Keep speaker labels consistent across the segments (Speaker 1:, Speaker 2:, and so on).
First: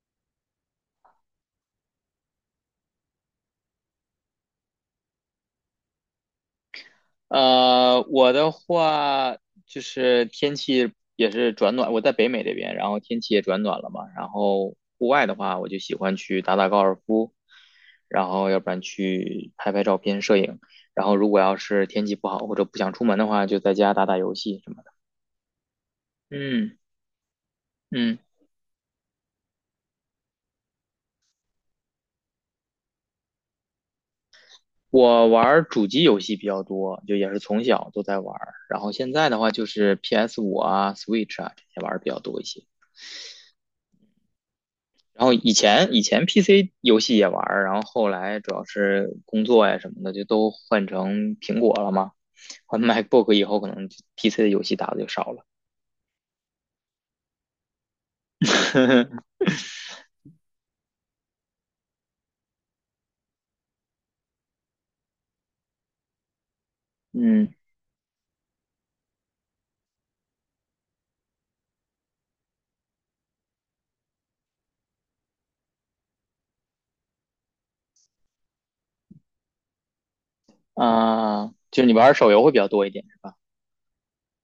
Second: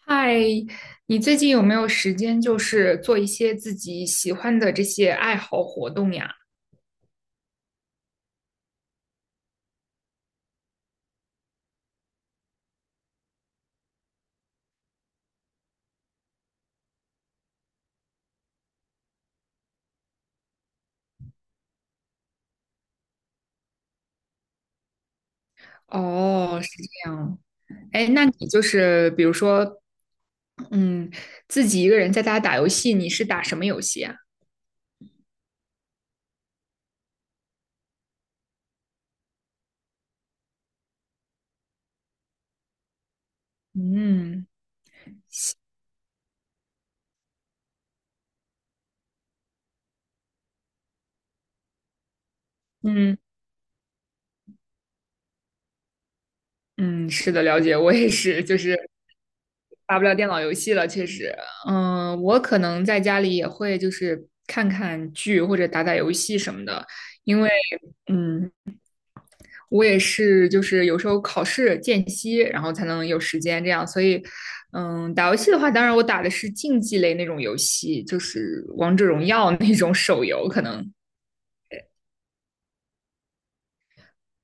Speaker 1: 嗨，你最近有没有时间，就是做一些自己喜欢的这些爱好活动呀？
Speaker 2: 我的话就是天气也是转暖，我在北美这边，然后天气也转暖了嘛。然后户外的话，我就喜欢去打打高尔夫，然后要不然去拍拍照片、摄影。然后如果要是天气不好或者不想出门的话，就在家打打游戏什么的。
Speaker 1: 哦，是
Speaker 2: 嗯
Speaker 1: 这样。哎，
Speaker 2: 嗯，
Speaker 1: 那你就是比如说，嗯，自己一个人在家打游戏，你是打什么游戏啊？
Speaker 2: 我玩儿主机游戏比较多，就也是从小都在玩儿。然后现在的话就是 PS5啊、Switch 啊这些玩儿比较多一些。
Speaker 1: 嗯
Speaker 2: 然后以前 PC 游戏也玩。然后后来主要是工作呀什么的，就都换成苹果了嘛。换
Speaker 1: 嗯
Speaker 2: MacBook 以后，可能 PC 的游戏打的就少了。
Speaker 1: 嗯，是的，了解，我也是，就是 打不了电脑游戏了，确实。嗯，我可能在家里也会就是看看剧或者打打游戏什么的，因为
Speaker 2: 嗯
Speaker 1: 嗯，我也是，就是有时候考试间隙，然后才能有时间这样。所以，打游戏的话，当然我打的是竞技类那种游戏，就是王者荣耀那种手游，可能
Speaker 2: 啊，就是你玩手游会比较多一点，是吧？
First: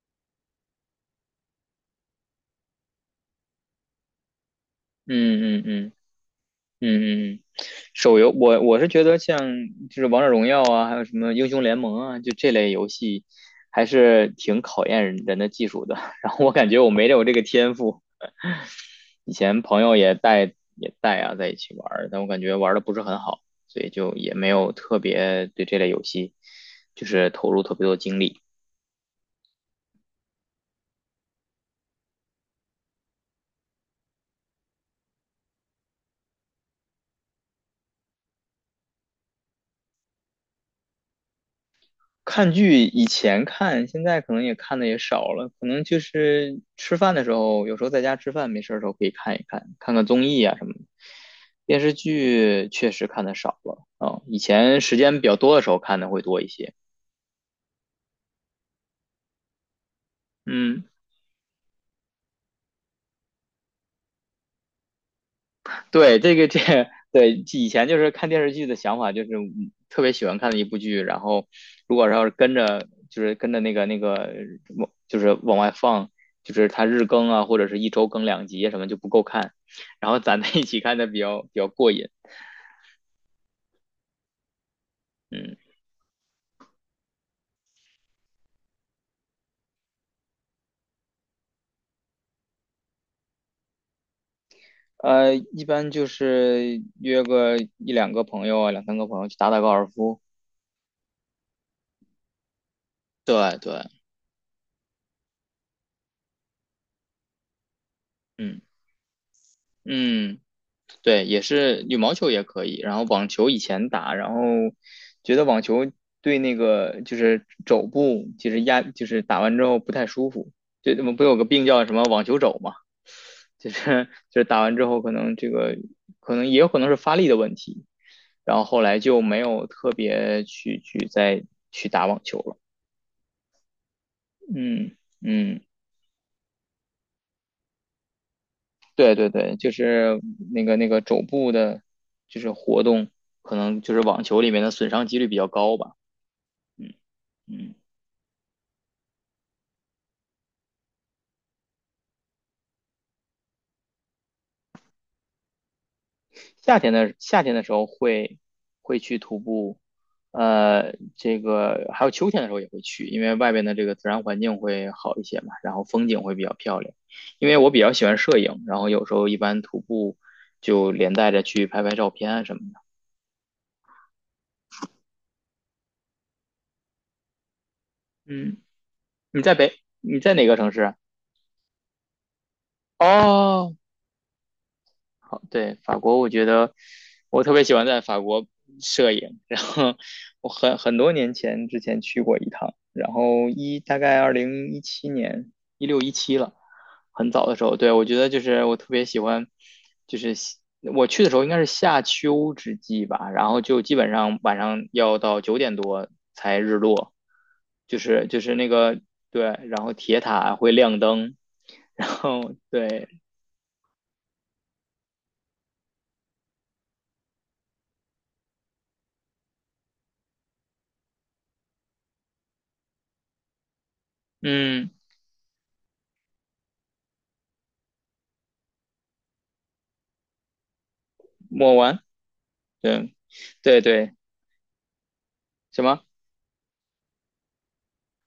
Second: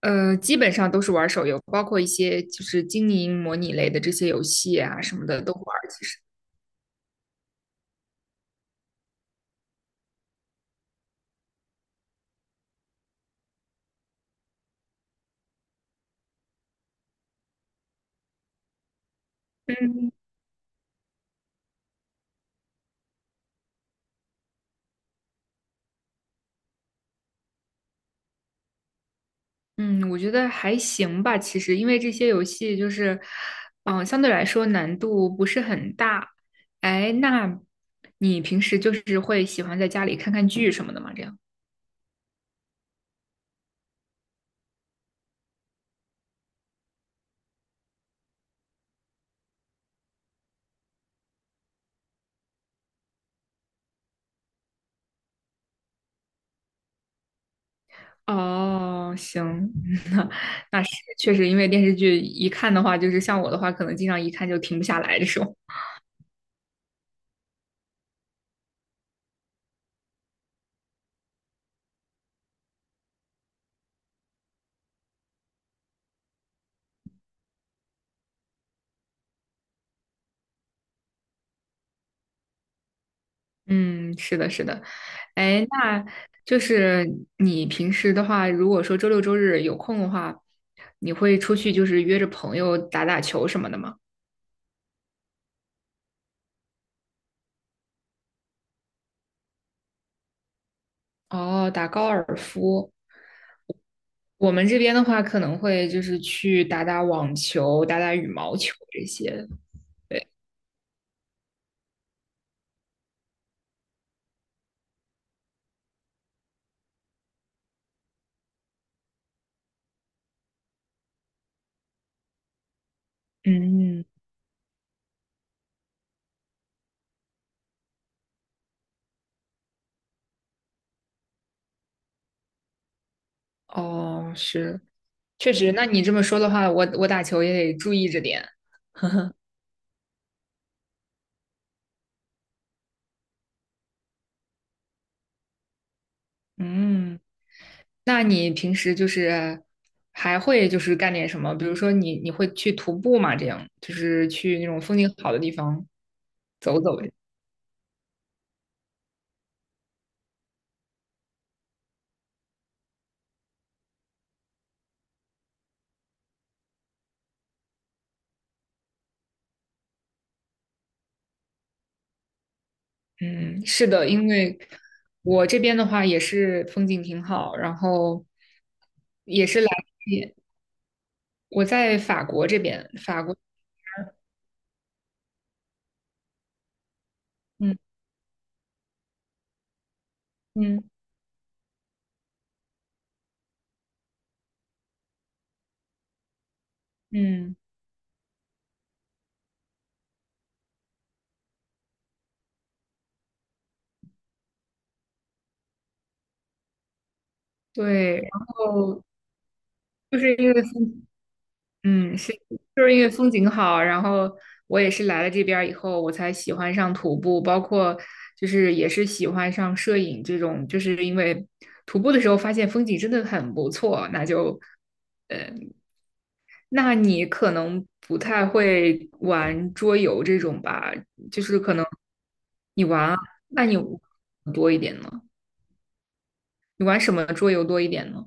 Speaker 1: 基本上都是玩手游，包括一些就是经营模拟类的这些游戏啊什么的都
Speaker 2: 嗯嗯
Speaker 1: 玩。
Speaker 2: 嗯嗯嗯，手游我是觉得像就是王者荣耀啊，还有什么英雄联盟啊，就这类游戏还是挺考验人的技术的。然后我感觉我没有这个天赋，以前朋友
Speaker 1: 嗯
Speaker 2: 也带啊，在一起玩。但我感觉玩的不是很好，所以就也没有特别对这类游戏就是投入特别多精力。
Speaker 1: 嗯，我觉得还行吧，其实因为这些游戏就是，相对来说难度不是很大。哎，那你平时就是会喜欢在家里看看剧什么的吗？这样？
Speaker 2: 看剧以前看，现在可能也看的也少了，可能就是吃饭的时候，有时候在家吃饭没事儿的时候可以看一看，看看综艺啊什么的。电视剧确实看的少了啊，以前时间比较多的时候看的会多一些。
Speaker 1: 哦，行，那那
Speaker 2: 嗯，
Speaker 1: 是确实，因为电视剧一看的话，就是像我的话，可能经常一看就停不下来这种。
Speaker 2: 对，这个 对以前就是看电视剧的想法，就是特别喜欢看的一部剧，然后如果要是跟着就是跟着那个往就是往外放，就是它日更啊，或者是一周更2集啊什么就不够看，然后攒在一起看的比较过瘾，
Speaker 1: 嗯，是的，是的。
Speaker 2: 嗯。
Speaker 1: 哎，那就是你平时的话，如果说周六周日有空的话，你会出去就是约着朋友打打球什么的吗？
Speaker 2: 一般就是约个一两个朋友啊，两三个朋友去打打高尔夫。
Speaker 1: 哦，打高尔夫。
Speaker 2: 对对，
Speaker 1: 我们这边的话，可能会就是去打打网球、打打羽毛
Speaker 2: 嗯
Speaker 1: 球这些。对，
Speaker 2: 嗯。对，也是羽毛球也可以，然后网球以前打，然后觉得网球对那个就是肘部，其实就是打完之后不太舒服，就我们不有个病叫什么网球肘嘛，就是
Speaker 1: 嗯。
Speaker 2: 就是打完之后可能这个可能也有可能是发力的问题，然后后来就没有特别去再去打网球了，
Speaker 1: 哦，是，
Speaker 2: 嗯
Speaker 1: 确
Speaker 2: 嗯，
Speaker 1: 实。那你这么说的话，我打球也得注意着点。
Speaker 2: 对对对，就是那个肘部的，就是活动可能就是网球里面的损伤几率比较高吧。嗯。
Speaker 1: 嗯。
Speaker 2: 嗯，
Speaker 1: 那你平时就是还会就是干点什么？比如说你会去徒步吗？这样就是去那种风景好的地方
Speaker 2: 夏
Speaker 1: 走
Speaker 2: 天
Speaker 1: 走。
Speaker 2: 的夏天的时候会去徒步，这个还有秋天的时候也会去，因为外边的这个自然环境会好一些嘛，然后风景会比较漂亮。因为我比较喜欢摄影，然后有时候一般徒步就连带着去拍拍照片啊什么的。
Speaker 1: 嗯，是的，因为我这边的话也是风景挺好，然后
Speaker 2: 嗯，
Speaker 1: 也是来这
Speaker 2: 你在
Speaker 1: 边
Speaker 2: 哪个城市啊？
Speaker 1: 我在法国这边，法国。
Speaker 2: 哦，好，对，法国，我觉得我特别喜
Speaker 1: 嗯
Speaker 2: 欢在法国摄影，然后我很
Speaker 1: 嗯
Speaker 2: 很多年前之前去过一趟，然后大概2017年，一六一七了，很早的
Speaker 1: 嗯，
Speaker 2: 时候，对，我觉得就是我特别喜欢，就是我去的时候应该是夏秋之际吧，然后就基本上晚上要到9点多才日落，就
Speaker 1: 对，
Speaker 2: 是
Speaker 1: 然
Speaker 2: 就是那个
Speaker 1: 后
Speaker 2: 对，然后
Speaker 1: 就
Speaker 2: 铁
Speaker 1: 是因
Speaker 2: 塔
Speaker 1: 为
Speaker 2: 会
Speaker 1: 风
Speaker 2: 亮灯，然
Speaker 1: 是，
Speaker 2: 后
Speaker 1: 就是因
Speaker 2: 对，
Speaker 1: 为风景好，然后我也是来了这边儿以后，我才喜欢上徒步，包括就是也是喜欢上摄影这种，就是因为徒步的时候发现风景真的很不错，那就，
Speaker 2: 嗯，
Speaker 1: 那你可能不太会玩桌游这种吧，就是
Speaker 2: 抹
Speaker 1: 可能
Speaker 2: 完。
Speaker 1: 你玩
Speaker 2: 对，
Speaker 1: 啊，那你
Speaker 2: 对对，
Speaker 1: 多一点呢？
Speaker 2: 什么？
Speaker 1: 你玩什么桌游多一点呢？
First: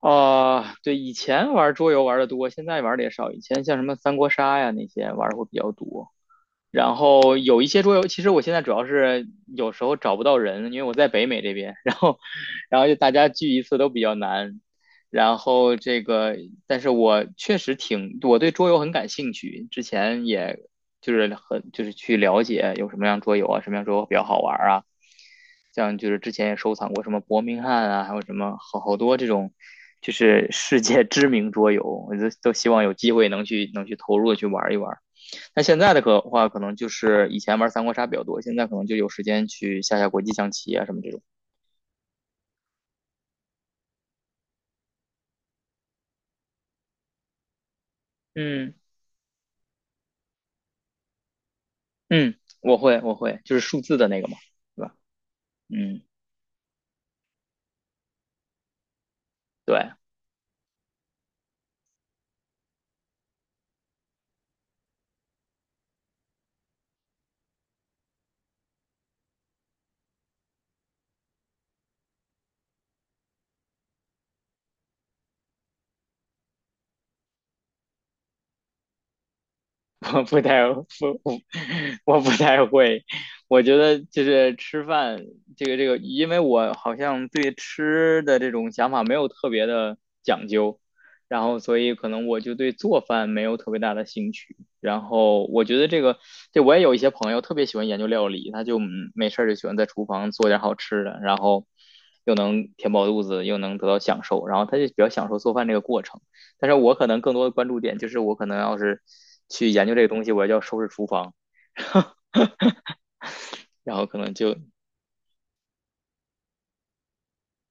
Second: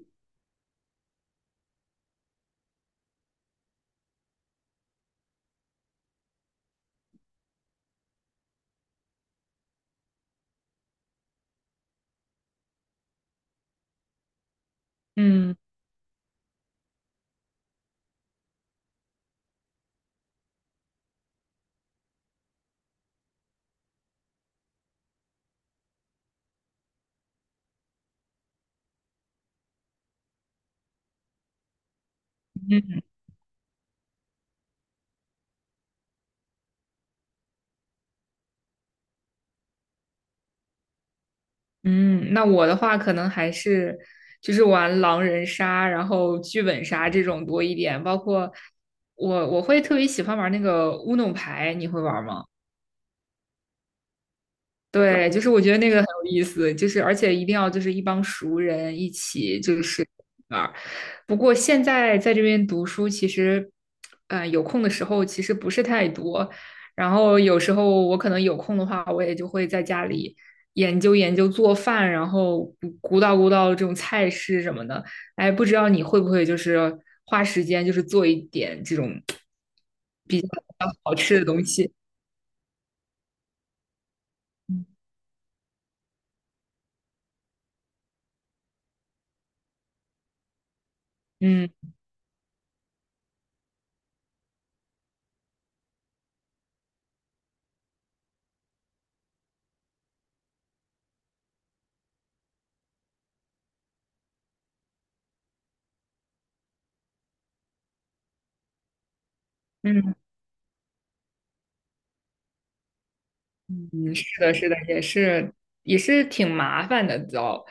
Speaker 2: 啊、对，以前玩桌游玩的多，现在玩的也少。以前像什么三国杀呀那些玩的会比较多，然后有一些桌游，其实我现在主要是有时候找不到人，因为我在北美这边，然后就大家聚一次都比较难。然
Speaker 1: 嗯。
Speaker 2: 后这个，但是我确实挺，我对桌游很感兴趣，之前也就是很就是去了解有什么样桌游啊，什么样桌游比较好玩啊，像就是之前也收藏过什么伯明翰啊，还有什么好多这种，就是世界 知名桌游，我都希望有机会能去投入的去玩一玩。那现在的可话，可能就是以前玩三国杀比较多，现在可能就有时间去下下国际象棋啊什么这种。
Speaker 1: 嗯，那我的话可能还是就是玩狼人杀，然后剧本杀这种多一点，包括
Speaker 2: 嗯
Speaker 1: 我会特别喜欢玩那个乌弄牌，你会玩
Speaker 2: 嗯，
Speaker 1: 吗？
Speaker 2: 我会我会，就是数字的那个嘛，对吧？
Speaker 1: 对，就是我觉得那个
Speaker 2: 嗯，
Speaker 1: 很有意思，就是而且一定要就是一帮熟人一起就
Speaker 2: 对。
Speaker 1: 是玩儿。不过现在在这边读书，其实，有空的时候其实不是太多。然后有时候我可能有空的话，我也就会在家里研究研究做饭，然后鼓捣鼓捣这种菜式什么的。哎，不知道你会不会就是花时间就是做一点这种
Speaker 2: 我不
Speaker 1: 比较
Speaker 2: 太不
Speaker 1: 好
Speaker 2: 我
Speaker 1: 吃的东西？
Speaker 2: 我不太会，我觉得就是吃饭这个，因为我好像对吃的这种想法没有特别的讲究，然后
Speaker 1: 嗯
Speaker 2: 所以可能我就对做饭没有特别大的兴趣。然后我觉得这个，这我也有一些朋友特别喜欢研究料理，他就没事儿就喜欢在厨房做点好吃的，然后又能填饱肚子，又能得到享受，然后他就比较享受做饭这个过程。但是我可能更多的关注点就是我可能要是去研究这个
Speaker 1: 嗯。
Speaker 2: 东西，我要收拾厨房，然后
Speaker 1: 嗯，
Speaker 2: 可能
Speaker 1: 是的，
Speaker 2: 就
Speaker 1: 是的，也是挺麻烦的，知糟。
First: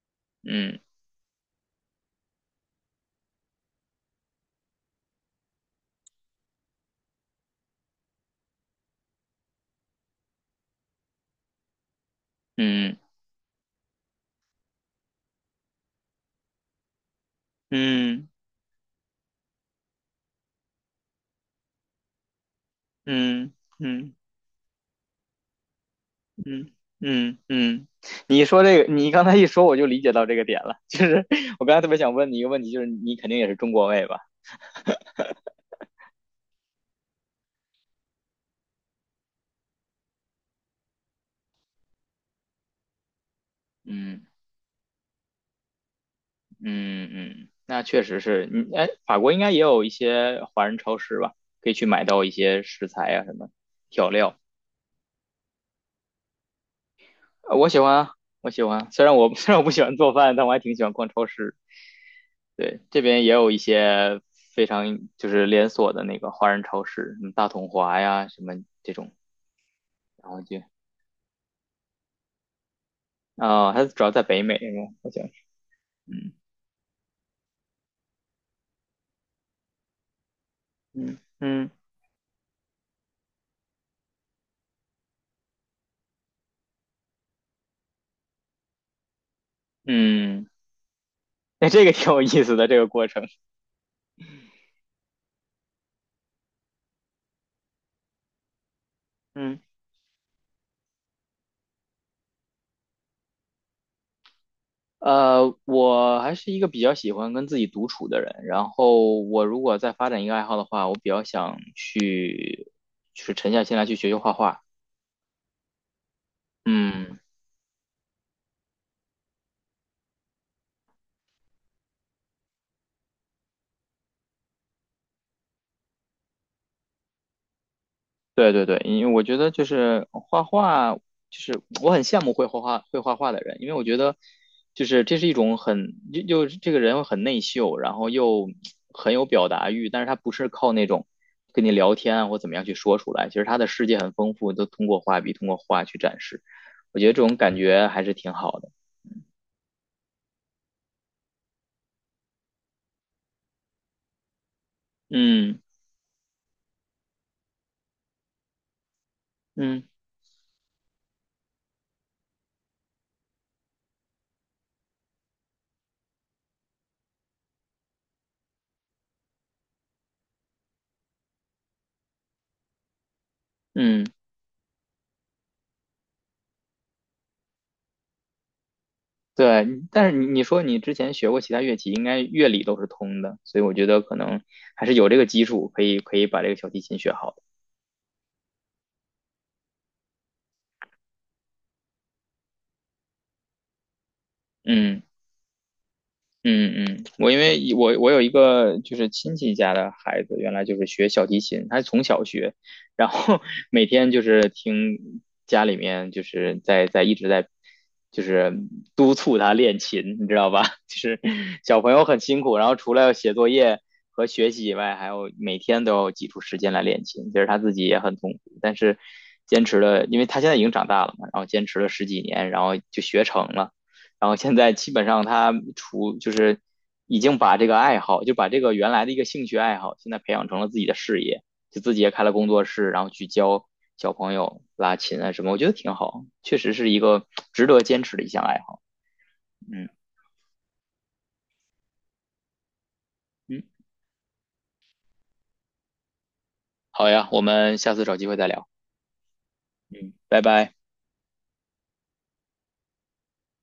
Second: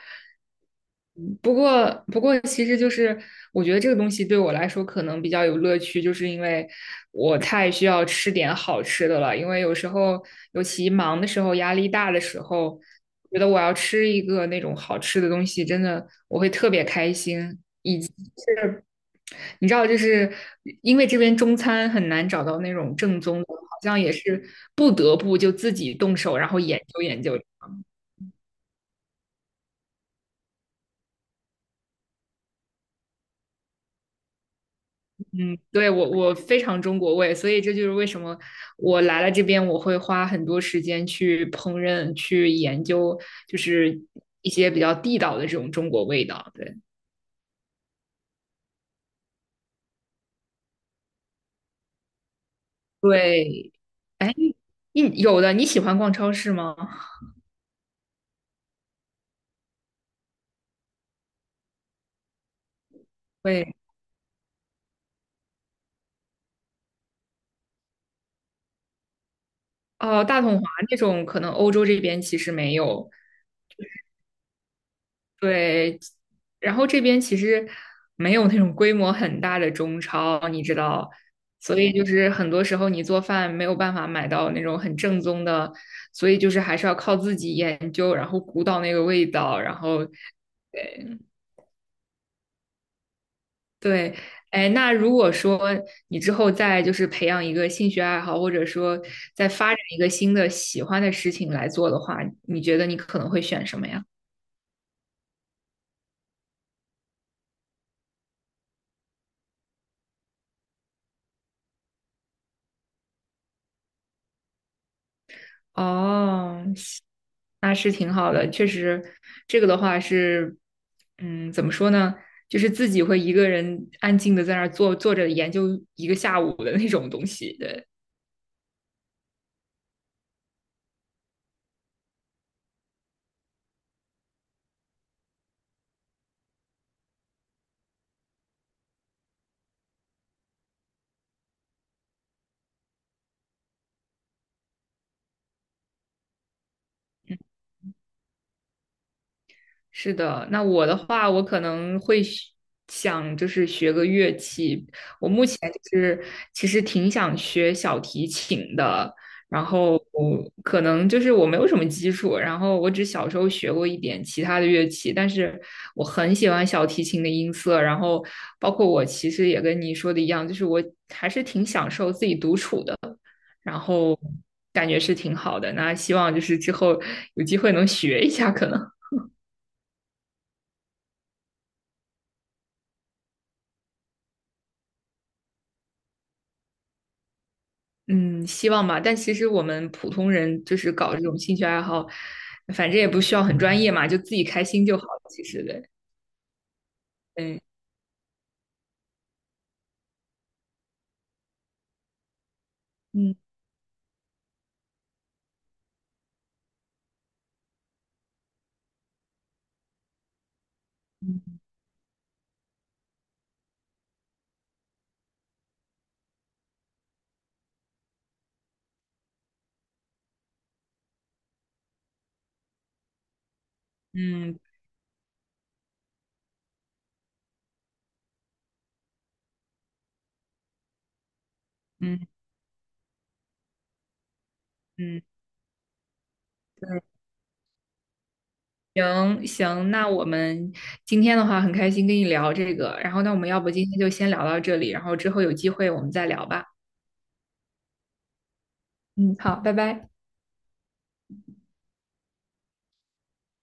Speaker 2: 嗯
Speaker 1: 嗯不过，不过，其实就是我觉得这个东西对我来说可能比较有乐趣，就是因为我太需要吃点好吃的了。因为有时候，尤其忙的时候、压力大的时候，
Speaker 2: 嗯
Speaker 1: 觉得我要吃一个那种好吃的东西，真的我会特别开心。
Speaker 2: 嗯
Speaker 1: 你知道，就是因为这边中餐很难找到那种正宗的，
Speaker 2: 嗯
Speaker 1: 好像也
Speaker 2: 嗯
Speaker 1: 是不得不就自己动手，然后
Speaker 2: 嗯
Speaker 1: 研究研究。
Speaker 2: 嗯嗯，你说这个，你刚才一说我就理解到这个点了，就是我刚才特别想问你一个问题，就是你肯定也是中国胃吧？
Speaker 1: 嗯，对，我非常中国味，所以这就是为什么我来了这边，我会花很多时间去烹饪、去研究，就是
Speaker 2: 嗯
Speaker 1: 一些比较地道的这种中国味道。对
Speaker 2: 嗯嗯，那确实是，嗯，哎，法国应该也有一些华人超市吧，可以去买到一些食材啊什么
Speaker 1: 对，
Speaker 2: 调
Speaker 1: 哎，
Speaker 2: 料。
Speaker 1: 你有的你喜欢逛超市吗？
Speaker 2: 我喜欢啊，我喜欢啊。虽然我 虽然我不喜欢做饭，但我还挺喜欢逛超市。对，这边也有一
Speaker 1: 会
Speaker 2: 些非常就是连锁的那个华人超市，什么大统华呀，什么这种。
Speaker 1: 哦，
Speaker 2: 然后
Speaker 1: 大统
Speaker 2: 就，
Speaker 1: 华那种可能欧洲这边其实没有，
Speaker 2: 哦，它主要在北美，好像是。
Speaker 1: 对，
Speaker 2: 嗯
Speaker 1: 然后这边其实没有那种规模很大的中超，你知道，
Speaker 2: 嗯嗯
Speaker 1: 所以就是很多时候你做饭没有办法买到那种很正宗的，所以就是还是要靠自己研究，然后鼓捣那个味道，然后
Speaker 2: 嗯，那这个挺有意思的这个过程。
Speaker 1: 对，哎，那如果说你之后再就是培养一个兴趣爱好，或者说再
Speaker 2: 嗯。
Speaker 1: 发展一个新的喜欢的事情来做的话，你觉得你可能会选什么呀？
Speaker 2: 我还是一个比较喜欢跟自己独处的人。然后，我如果再发展一个爱好的话，我比较想去，就是沉下心来去学学画画。
Speaker 1: 哦，是
Speaker 2: 嗯，
Speaker 1: 那是挺好的，确实，这个的话是，嗯，怎么说呢？就是自己会一个人安静的在那儿坐着研究一个下午的那种东西。对，
Speaker 2: 对对对，因为我觉得就是画画，就是我很羡慕会画画的人，因为我觉得就是这是一种很又这个人很内秀，然后又很有表达欲，但是他不是靠那种跟你聊天啊或怎么样去说出来，其实他的世界很丰富，都通过画笔通过画去展示，我觉得这种感觉还是挺好的。
Speaker 1: 是的。那我的话，我可能会学想就是学个乐器，
Speaker 2: 嗯
Speaker 1: 前就是其实挺想学小提琴的，然
Speaker 2: 嗯
Speaker 1: 后可能就是我没有什么基础，然后我只小时候学过一点其他的乐器，但是我很喜欢小提琴的音色，然后包括我其实也跟你说的一样，就是我还是挺享受自己独处的，然
Speaker 2: 嗯。
Speaker 1: 后感觉是挺好的。那希望就是之后有机会能学一下，可能。
Speaker 2: 对，但是你说你之前学过其他乐器，应该乐理都是通的，所以我觉得可能还是有这个基础，可以把这个小提琴学好的。
Speaker 1: 嗯，希望吧。但其实我们普通人就是搞这种兴趣爱好，反正也不需要很专业嘛，就自己开心就
Speaker 2: 嗯。
Speaker 1: 好了其实对，
Speaker 2: 嗯嗯，我因
Speaker 1: 对
Speaker 2: 为我我有一个就是亲戚家的孩子，原来就是学小提琴，他从小学，然
Speaker 1: 嗯
Speaker 2: 后 每天就是听家里面就是在一直在就是督促他练琴，你知道吧？就是小朋友很辛苦，然后除了写作业和学习以外，还有每天都要挤出时间来练琴，其实他自己也很痛苦，但是坚持了，因为他现在已经长大了嘛，然后坚持了十几年，然后就学成了。然后现
Speaker 1: 嗯
Speaker 2: 在基本上他除就是已经把这个爱好，就把这个原来的一个兴趣爱好，现在培养成了自己的事业，就自己也
Speaker 1: 嗯
Speaker 2: 开
Speaker 1: 嗯
Speaker 2: 了工作室，然后去教小朋友拉琴
Speaker 1: 嗯，
Speaker 2: 啊什么，我觉得挺好，确实是
Speaker 1: 对，
Speaker 2: 一个值得坚持的一项爱好。
Speaker 1: 行
Speaker 2: 嗯
Speaker 1: 行。那我们今天的话很开心跟你聊这个，然后那我们要
Speaker 2: 嗯，
Speaker 1: 不今天就先聊到这里，然后之后有机会我们再聊吧。
Speaker 2: 好呀，我们下次找机会再聊。
Speaker 1: 嗯，好，拜拜。
Speaker 2: 嗯，拜拜。